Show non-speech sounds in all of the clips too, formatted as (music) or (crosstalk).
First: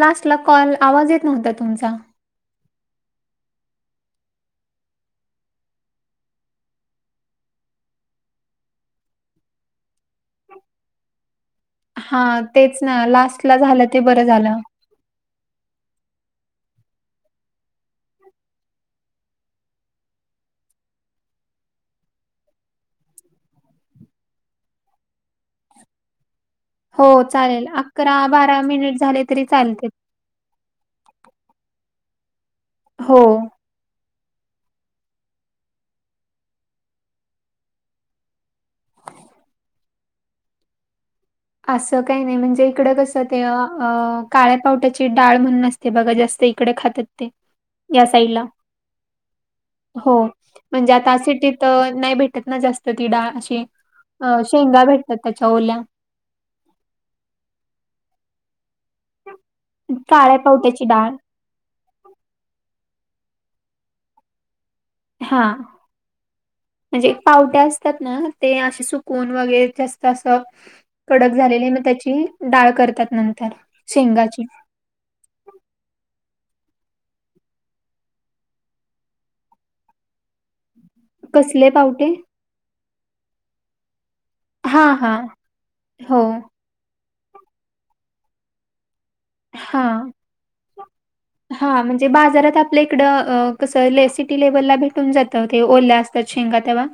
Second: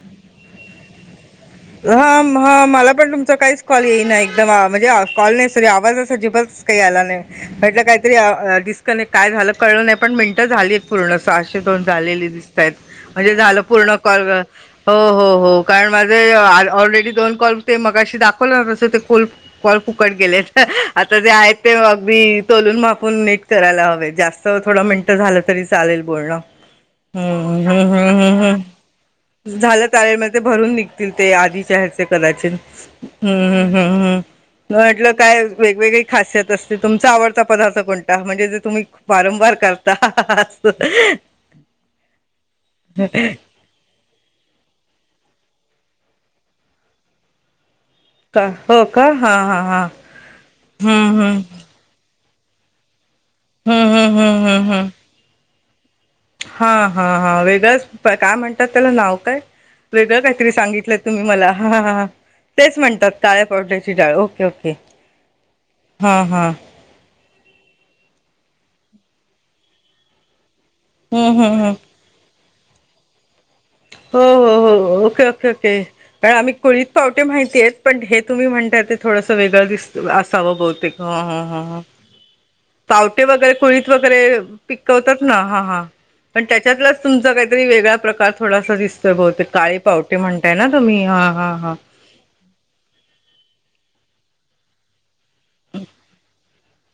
लास्टला कॉल आवाज येत नव्हता तुमचा. हम हम मला पण तु काहीच कॉल येईना एकदम म्हणजे कॉल नाही साॅरी आवाजच अजिबातच काही आला नाही. म्हटलं काहीतरी अ डिस्कनेक्ट काय झालं कळलं नाही. पण मिनिटं झालीत. पूर्ण, सहाशे दोन झालेली हां, दिसतायत. तेच ना म्हणजे लास्टला झालं पूर्ण ते बरं कॉल झालं. हो हो हो कारण माझे ऑल ऑलरेडी दोन कॉल ते मगाशी दाखवले तसं ते फुल काॅल फुकट गेलेत. आता जे आहेत ते अगदी तोलून मापून एक करायला हवेत. जास्त थोडं मिनटं झालं तरी चालेल बोलणं. हो चालेल. हम्म, हम्म, हम्म, अकरा हम्म, हम्म. बारा मिनिट झाले तरी चालते. झालं चालेल म ते भरून निघतील ते आधीचे ह्याचे कदाचित. हो. हं हं. हं हं. म म्हटलं काय वेगवेगळी खासियत असते. तुमचा आवडता पदार्थ कोणता? म्हणजे जे तुम्ही वारंवार करता असं. असं काही नाही. म्हणजे इकडं कसं ते अ अ काळ्या पावट्याची डाळ म्हणून असते बघा जास्त इकडे खातात ते. या साईडला. का हो का हा हा हा हो, म्हणजे आता हम्म सिटी हम्म त नाही भेटत ना जास्त ती डाळ अशी, हम्म हम्म अ हम्म हम्म शेंगा हम्म भेटतात त्याच्या ओल्या. हा हा हा वेगळंच प्र, काय म्हणतात त्याला नाव काय? वेगळं काळ्या काहीतरी पावट्याची सांगितलं डाळ. तुम्ही मला, हा हा हा. तेच म्हणतात काळ्या पावट्याची डाळ, ओके ओके. हा. हा हा म्हणजे एक पावटे असतात ना ते असे सुकवून वगैरे जास्त अस हम्म कडक हम्म झालेले हम्म मग त्याची, डाळ करतात नंतर. हो शेंगाची हो हो, ओके ओके ओके. कारण आम्ही कुळीत पावटे माहितीयेत पण, हे तुम्ही म्हणताय ते थोडंस वेगळं दिसत असाव बहुतेक. ह ह ह कसले ह, पावटे पावटे वगैरे कुळीत वगैरे पिकवतात ना, हा हा हो पण त्याच्यातलाच तुमचा काहीतरी वेगळा प्रकार थोडासा दिस तोय बहुतेक काळे हा पावटे म्हणताय ना तुम्ही, हा हा हा. ते बाजारात आपल्या इकडं अ कस ले सिटी लेव्हलला भेटून जातं ते ओल्या असतात शे शेंगा तेव्हा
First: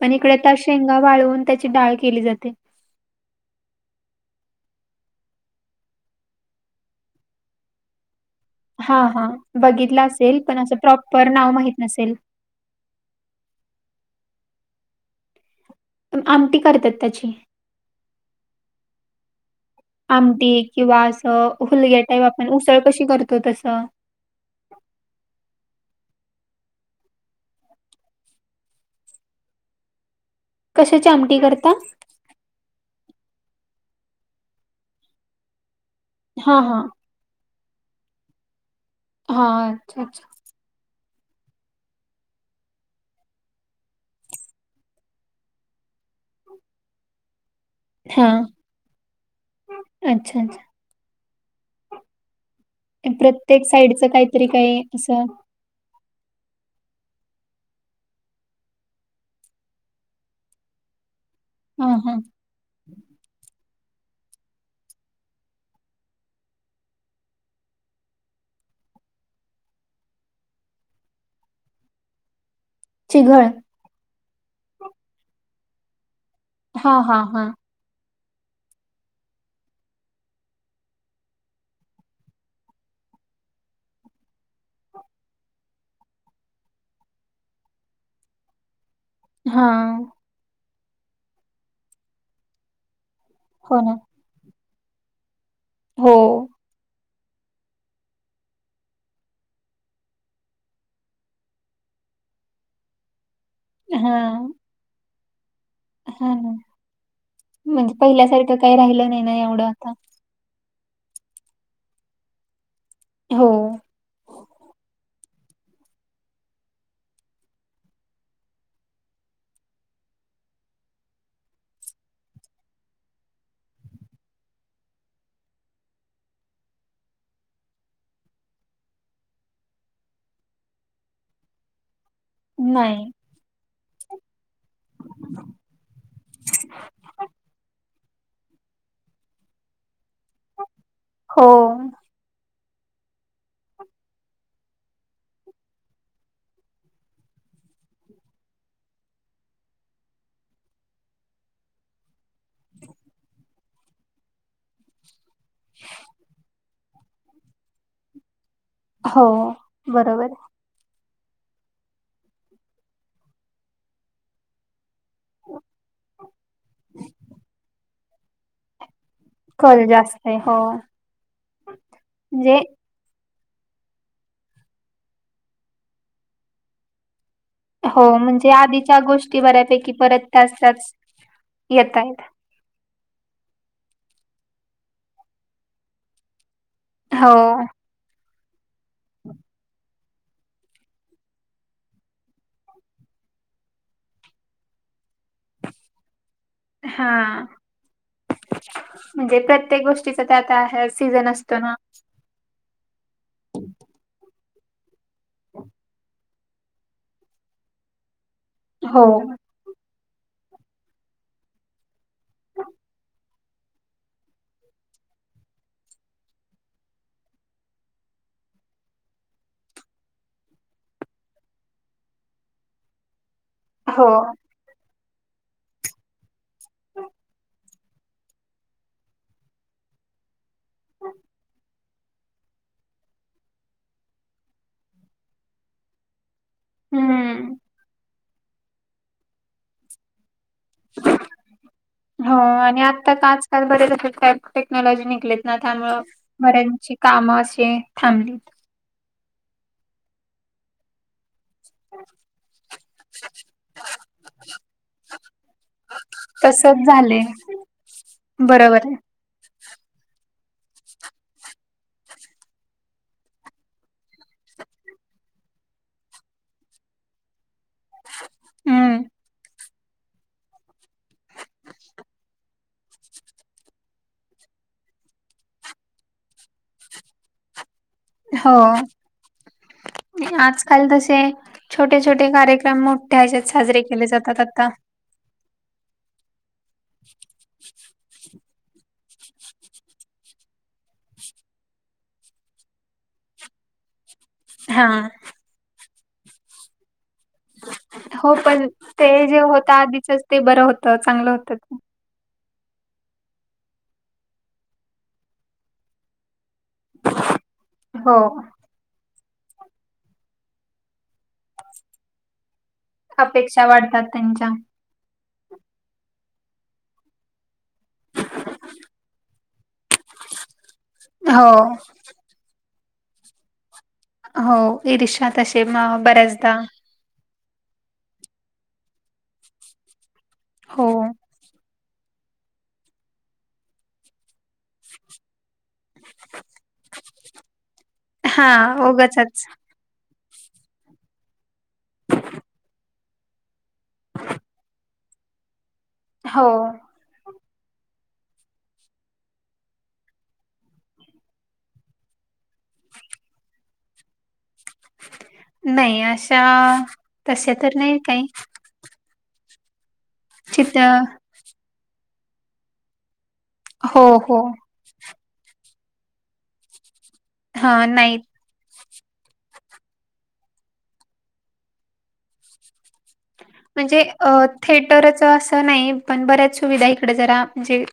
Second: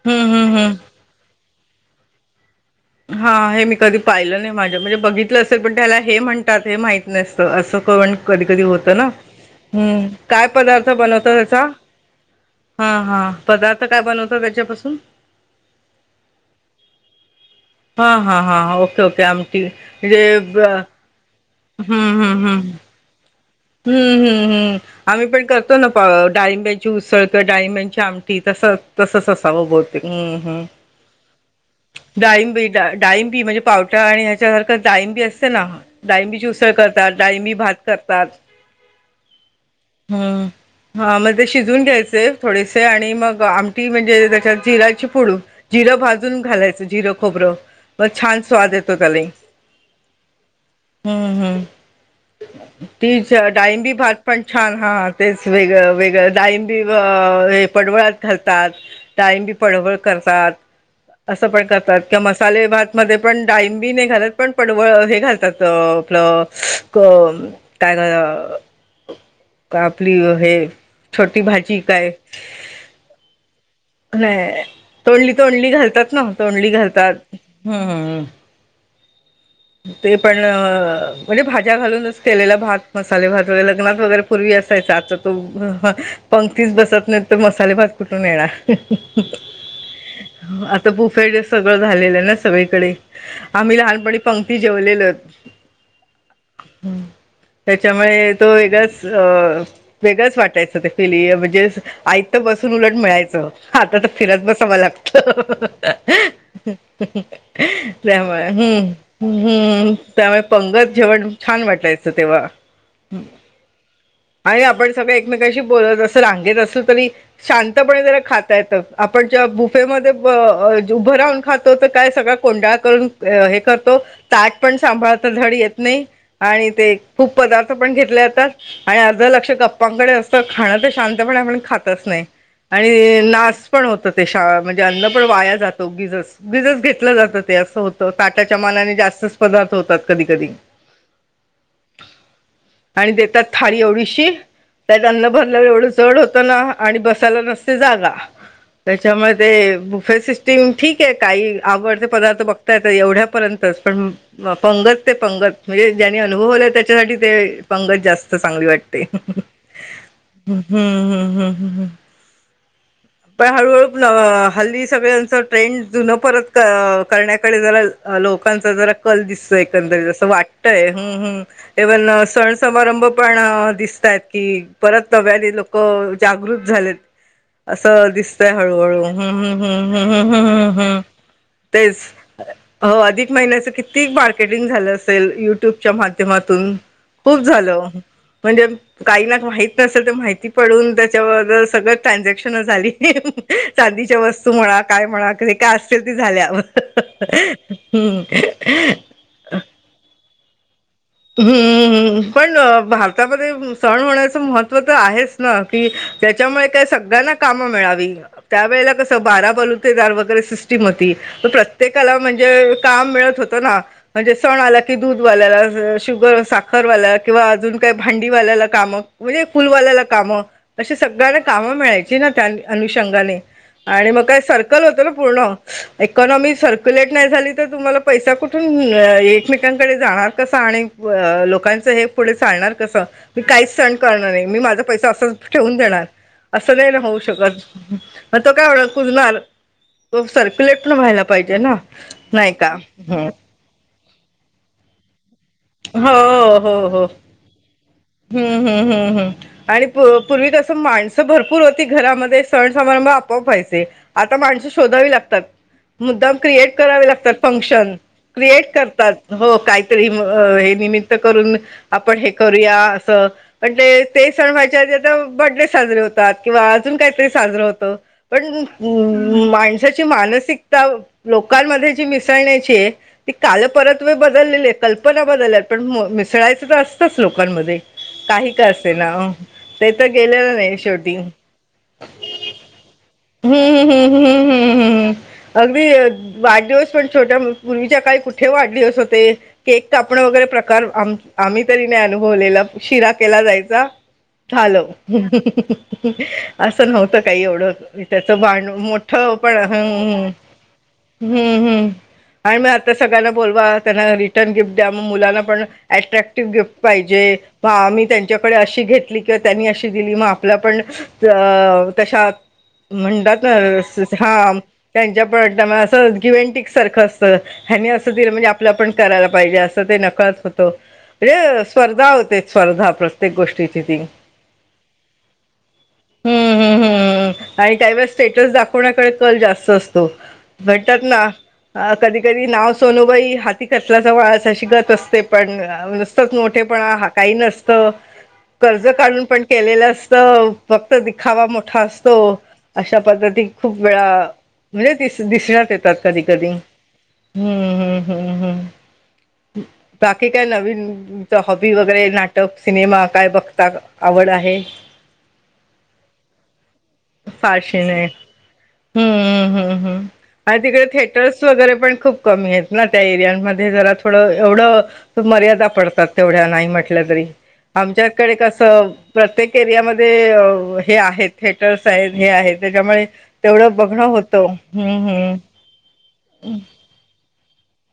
पण हम्म इकडे त्या हम्म हम्म शेंगा वाळवून त्याची डाळ केली जाते. हा हे मी कधी पाहिलं नाही माझं म्हणजे बघितलं असेल पण त्याला हे म्हणतात हे माहीत नसत अस कन कधी कधी होत हा ना हा बघितला हम्म, असेल काय पण असं पदार्थ प्रॉपर बनवतात नाव ह्याचा? माहित नसेल हा हा, पदार्थ काय बनवतात याच्यापासून? आमटी करतात त्याची. हा हा हा, ओके ओके आमटी म्हणजे आमटी ब किंवा असं हुलग्या हम्म टाईप हम्म आपण हम्म उसळ कशी करतो तस. हम्म हम्म हम्म. आम्ही पण करतो ना प डाळींब्याची उसळ किंवा डाळींब्यांची आमटी तसच. तसंच असावं बहुतेक, हं हं कशाची आमटी करता? डाळिंबी डाळिंबी म्हणजे पावटा आणि ह्याच्यासारखं डाळिंबी असते ना डाळिंबीची हा उसळ हा करतात, डाळिंबी भात करतात. हा, अच्छा अच्छा. हम्म हा मग ते शिजवून घ्यायचे थोडेसे आणि मग आमटी म्हणजे त्याच्यात जिऱ्याची फोडू जिरं भाजून घालायचं जिर, खोबर म हा छान स्वाद येतो त्याने. अच्छा अच्छा हम्म हम्म, तीच प्रत्येक डाळिंबी साईडचं भात पण काहीतरी छान काही हा हा असं तेच वेगळ, वेगळं डाळिंबी अ हे पडवळात घालतात डाळिंबी पडवळ करतात, असं पण हा करतात हा किंवा मस साले भात मध्ये पण डाळिंबी नाही घालत, पण पडवळ हे घालतातअ आपलं अ क अ का आपली हे छोटी भाजी काय चिघळ. नाय तोंडली तोंडली घालतात ना, तोंडली हा हा घालतात हा हं हं. ते पण अ, म्हणजे भाज्या घालूनच केलेला भात, मसाले भात वग लग्नात वगैरे पूर्वी असायचा, आता तो पंक्तीच बसत नाही तर मसाले भात कुठून येणार. हा आता बुफे ते सगळं झालेलं आहे ना सगळीकडे, आम्ही हो ना लहानपणी पंक्ती जेवलेलोत, हो हम्म. त्याच्यामुळे तो वेगळाच अ वेगळंच वाटायचं ते फिली, म्हणजे आयतं बसून उलट मिळायचं. आता तर हा फिरत बसावं लागतं ह ह ह. हा म्हणजे त्यामुळे पहिल्यासारखं काही हम्म राहिलं नाही. ना एवढं आता हम्म त्यामुळे पंगत जेवण छान वाटायचं तेव्हा. हं हो आणि आपण सगळे एकमेकशी बोलत असत, रांगेत असलो तरी - शांतपणे जरा खाता येतं. आपण जेव्हा बुफेमध्ये ब अ उभं राहून खातो तर काय सगळ - कोंडाळं करून हे करतो, ताट पण सांभाळता धड येत नाही. आणि ते खूप पदार्थ पण घेतले जातात. आणि अर्ध लक्ष गप्पांकडे असतं, खाणं तर शांतपणे आपण खातच नाही. नाही आणि नास पण होतं ते शाळ- म्हणजे अन्न पण वाया जातं उगीचच. उगीचच घेतलं जातं ते असं होतं ताटाच्या मानाने जास्तच- पदार्थ होतात कधी कधी. हो आणि देतात थाळी एवढीशी. त्यात अन्न भरल्यावर एवढं जड होतं ना, आणि बसायला नसते जागा. त्याच्यामुळे ते बुफे सिस्टीम ठीकये, काही आवडते पदार्थ बघता येतात एवढ्या- पर्यंतच पण पंगत ते पंगत, म्हणजे ज्याने अनुभवलंय त्याच्या- त्यासाठी ते पंगत जास्त चांगली वाट- हो बरोबर हे. हम् हम हम हम ह- पण हळूहळू अ हल्ली सगळ्यांचं ट्रेंड जुनं परत अ करण्याकडे जरा- लोकांचा जरा कल दिसतोय कल एकंदरीत, अस्स जास्त आहे हो वाटतंय. हम्म हम्म ईव्हन सण म्हणजे समारंभ- पण दिसतायत की परत नव्याने लोक जागृत झालेत. हो असं दिसत म्हणजे आहे हळू आधीच्या हळू हम् गोष्टी हम्म हम्म बऱ्यापैकी परत हम् हम् त्याच हम् त्याच हम्म - येत आहेत तेच- हो अधिक महिन्याचं किती मार्केटिंग झालं असेल युट्यूबच्या माध्यमातून. हो खूप झालं. म्हणजे काही ना माहित नसेल तर माहिती पडून त्याच्याबदल सगळं ट्रानझॅक्- क्षन झाली. ह ह ह चांदीच्या वस्तू म्हणा, काय म्हणा, काय असतील ते झाल्यावर - हां म्हणजे प्रत्येक गोष्टीचं ते आता आहेच- हम्मम्मम् पण भारतामध्ये सण होण्याचं महत्त्व तर आहेच ना कि- त्याच्यामुळे काय सगळ्यांना कामं मिळावी, त्यावेेळेला हो कसं बारा बलू- तेदार वगैरे सिस्टीम होती, म प्रत्येकाला म्हणजे काम मिळत होतं ना. म्हणजे सण आला की दूधवाल्याला जर- शुगर साखरवाला किंवा अजून काही भांडीवाल्याला कामं म्हणजे फुलवाल्याला कामं. अशी सगळ्यांना कामं मिळायची ना त्या अनुषंगाने हो आणि मग काय सर केलं होत ना पूर्ण. इकॉनॉमी सर्क्युलेट नाही झाली तर तुम्हाला पैसा कुठून एकमेकांकडे जाणार कसा आणि- लोकांचं हे पुढे चालणार कसं? मी काहीच सण करणार नाही मी माझा पैसा असंच ठेवून देणार. असं नाही ना होऊ हम्म शकत, मग तो काय म्हणल कुजणार, तो सर्कुलेट- ण व्हायला पाहिजे ना नाही का? आल बरेच तसे टेक्नॉलॉजी निघलेत ना त्यामुळ हो बऱ्यांची कामं असे- फॅमिलीत. हम् हम् हम् आणि पू पूर्वी कसं माणसं भर- पूर होते घरामध्ये सण समारंभ आपोआप व्हायचे. आता माणसं शोधावी लागतात. मुद्दाम क्रिएट तसच करावे झाले लागतात फंक्शन क्रिएट बरोबर आहे करतात. हो काहीतरी हे निमित्त करून आपण हे करूया. म्हणलं ते सण व्ह्यायच्या आधी आता बडे साजरे होतात किंवा अजून काहीतरी साजत- (inaudible) हम्म ज्याची मानसिकता लोकांमध्ये जी मिसळण्याचीय - काल परत व बदललेली आहे कल्पना बदलल्या पण मिसळायचं तर लोकांमध्ये- हो काही का असे ना ते तर गेलेलं नाही आजकाल शेवटी तसे हम्म छोटे छोटे कार्यक्रम- (unintelligible) साजरे हम्म केले हम्म जातात आता. हम्म हम्म हम्म अगदी वाढदिवस पण छोट्या पूर्वीच्या काही कुठे वाढदिवस होते. केक कापणं वगैरे प्रकार आम्ही तरी नाही अनुभवलेला- शिरा केला जायचा झालं. हा असं नव्हतं काही एवढं त्याच हो पण भांड मोठ पण अं. तर चांगलं होत. आणि मग आता सगळ्यांना बोलवा त्यांना रिटर्न गिफ्ट द्या मग मुलांना पण- अट्रॅक्टिव्ह गिफ्ट पाहिजे- मग आम्ही हो त्यांच्याकडे अशी घेतली किंवा त्यांनी अशी दिली मग आपला पण तशा- म्हणतात ना अपेक्षा वाढतात त्यांच्या हा- त्यांच्या प असं गीवीकिंटिक सारखं असतं- हनी असं दिलं म्हणजे आपलं पण करायला पाहिजे असं ते नकळत होत. हो हे स्पर्धा होते स्पर्धा प्रत्येक गोष्टीची ती- हो इरिषा तसेे म हम्म बऱ्याचदा- हम्म हम्म आणि त्यावेळी स्टेटस दाखवण्याकडे कल जास्त असतो हो म्हणतात ना- अ कधी नाव सोनूबाई- ती कसलाचा वाळ अशी गत असते पण नुसतेच मोठेपणा हा काही नसतं- हा कर्ज काढून पण उगचच केलेलं अस- फक्त दिखावा मोठा असतो अशा पद्धती खूप वेळा- म्हणजे दिस दिसण्यात येतात कधी हो कधी- हम्म हम्म हम्म हम् बाकी काय नवीन हॉबी वगैरे- नाटक सिनेमा काय बघता आवड आहे. नाही अशा तशा तर नाही काही- हम्म हम्म हम्म. आणि चित तिकडे थेटर्स वगैरे पण खूप कमी आहेत ना त्या एरियामध्ये जरा हो थोडं हो एवढं- मर्यादा पडतात तेवढ्या नाही म्हटल्या तरी, हा नाही आमच्याकडे कसं- प्रत्येक एरियामध्ये हे आहेत थिएटर्स आहेत हे आहे त्याच्यामुळे- तेवढं म्हणजे बघणं होतं हम्म थेटरच हम्म. असं नाही पण बऱ्याच सुविधा इकडं जरा म्हणजे-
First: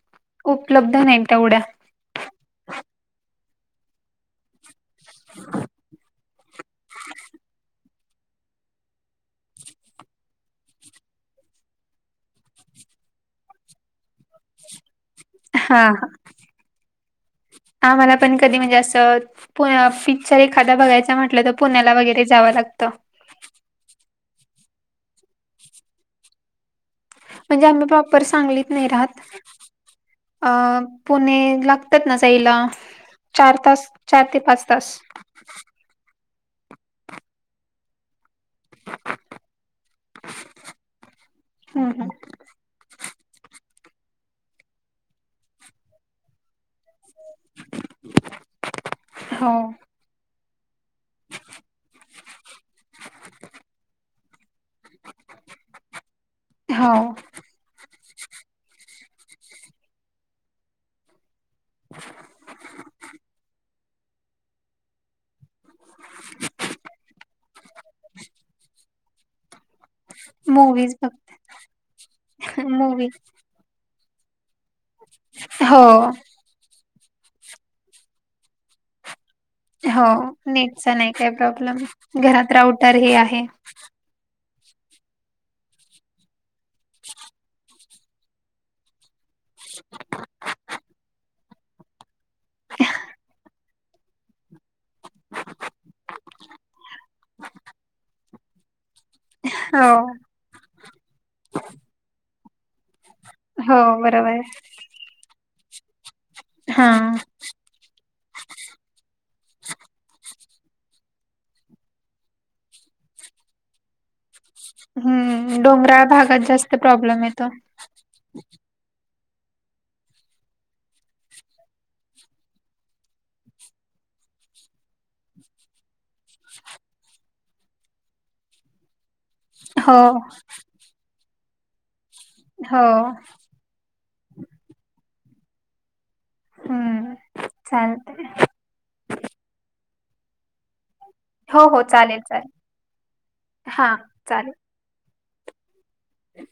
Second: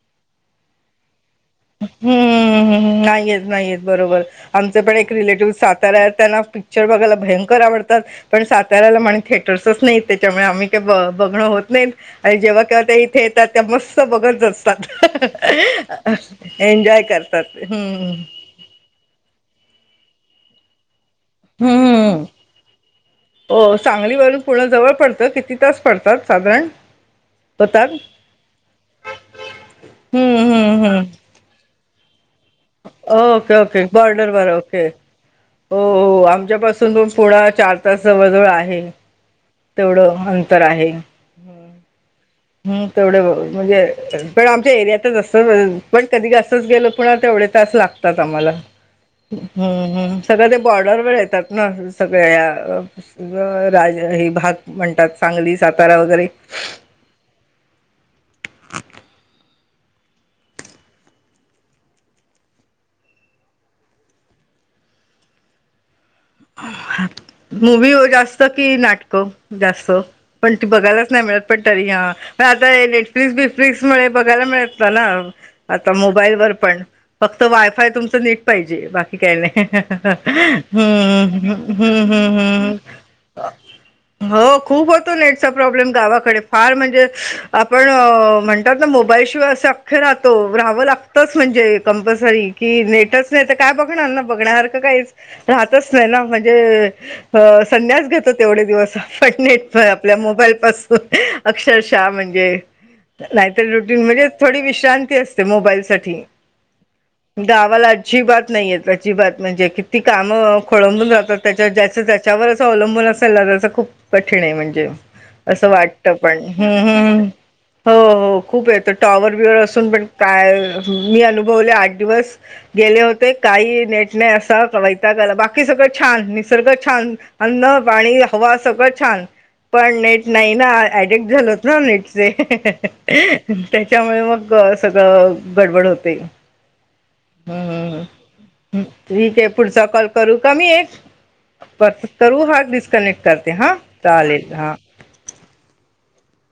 उपलब्ध नाही तेवढ्या- हम्म नाहीेत नाहीेत बरोबर आमचे पण एक रिलेटिव्ह साताऱा आहेत त्यांना पिक- चिक्चर बघायला भयंकर आवडतात. पण साताऱ्याला म्हणे थिएटर्सच नाहीत त्याच्यामुळे आम्ही काही ब बघणं होत नाहीत. आणि जेव्हा केव्हा ते इथे येतात तेव्हा मस्त बघत जगतात. हा हा एन्जॉय कर. आम्हाला पण कधी म्हणजे असं पिक्चर एखादा बघायचा म्हणलं, म्हणलं तर पुण्याला हम्म वगैरे जावं लागतं. हो सांगली वरुन पुन जवळ पडतं किती तास पडतात साधारण. म्हणजे आम्ही होतात प्रॉपर सांगलीत नाही राहत अ हम्म हम्म हम्म पुणे ला, तेव्हा ना जाईल (unintelligible) ओके ओके बॉर्डर तास हो हो आमच्यांपासूंन पणं पुन्हां चार तासां जवळं जवळं आहे तेवढं अंतर आहे हम्मं हम्मं हम्मं तेवढं म्हणजे पणं आमच्या एरियात चं असतं पणं कधीस्तंच गेलो पणं तेवढे तासं लागतं वां आम्हांला हो हम्मं हम्मं सगळं ते बॉर्डरवर येतांत नां सगळ्यां राजं हे भांग म्हणतांत सांगली सातांरा वगैरें हांव हं (unintelligible) मूवी जास्तं कि नाटकं जास्तं पणं ती मूवीज बघायलांच बघ नाहीं मिळतं पणं तरी हां मूवी आतांटफ्ली बी फिक्सं मुळे बघायंला मिळतं नां हो आंता मोबाईल वरं पणं फक्तं वायंफायं तुमचं नीट पाहिजे बाकी कांहीं नाहीं हो नेटचा नाही काही ह्यां हम्मं प्रॉब्लेम हम्मं हम्मं घरात राऊटर हे आहे हम्मं होव खूंप होतो नेटचां प्रॉब्लेम गावांकडे फांर म्हणजे आपणं म्हंणे नां मोबाईलशिवायं असं अंख्खे राहतो राहावं लागतंच म्हणजे कंपल्सरी की नेटचं नाहीं कायं बघणांर नां बघण्यां कायं राहायचं नाहीं नाहीं नां म्हणजे संन्यांस घेतो तेवढे दिवसं पणं नटं पणं हो आपल्या मोबाईल पासूंन अक्षरशः म्हणजे नाहींतरं हो रुटीन म्हणजे बरोबर थोडी विश्रांती असते मोबाईल साठी हा गावांला अची बांत नाहींय त्यांची बातं म्हणजे किती कामं खोळलंबून जातांत त्यांच्या ज्याचं ज्यांच्यावर असं अवलंबून असेल नां त्यांचं खूंप कठीण आहे म्हणजे हम्म असं डोंगराळ वाटतं भागात जास्त पणं प्रॉब्लेम येतो हो खूंप येतो टॉवर ब्यंवर असूंन पणं प्रय मी अनुभवले आंठ दिवसं गेले होते कांहीं नेट नाहीं असं की वैताग आंला होतां बघां बाकी सगळं छांन निसर्ग छांन अन्न पाणी हवां सगळं छांन हो पणं नेट नाहीं नां ऍडिकट झालं होतं नां नेटचे हो त्यांच्यामुळे मंग सगळं गडंबडं होते हम्मं छांन हं ठीक आहे पुढचां कॉल करूं कां मी एक हो हो परंत चालेल करूं चालेल हां डिस्कनेक्ट करते हां हा चालेल हां हं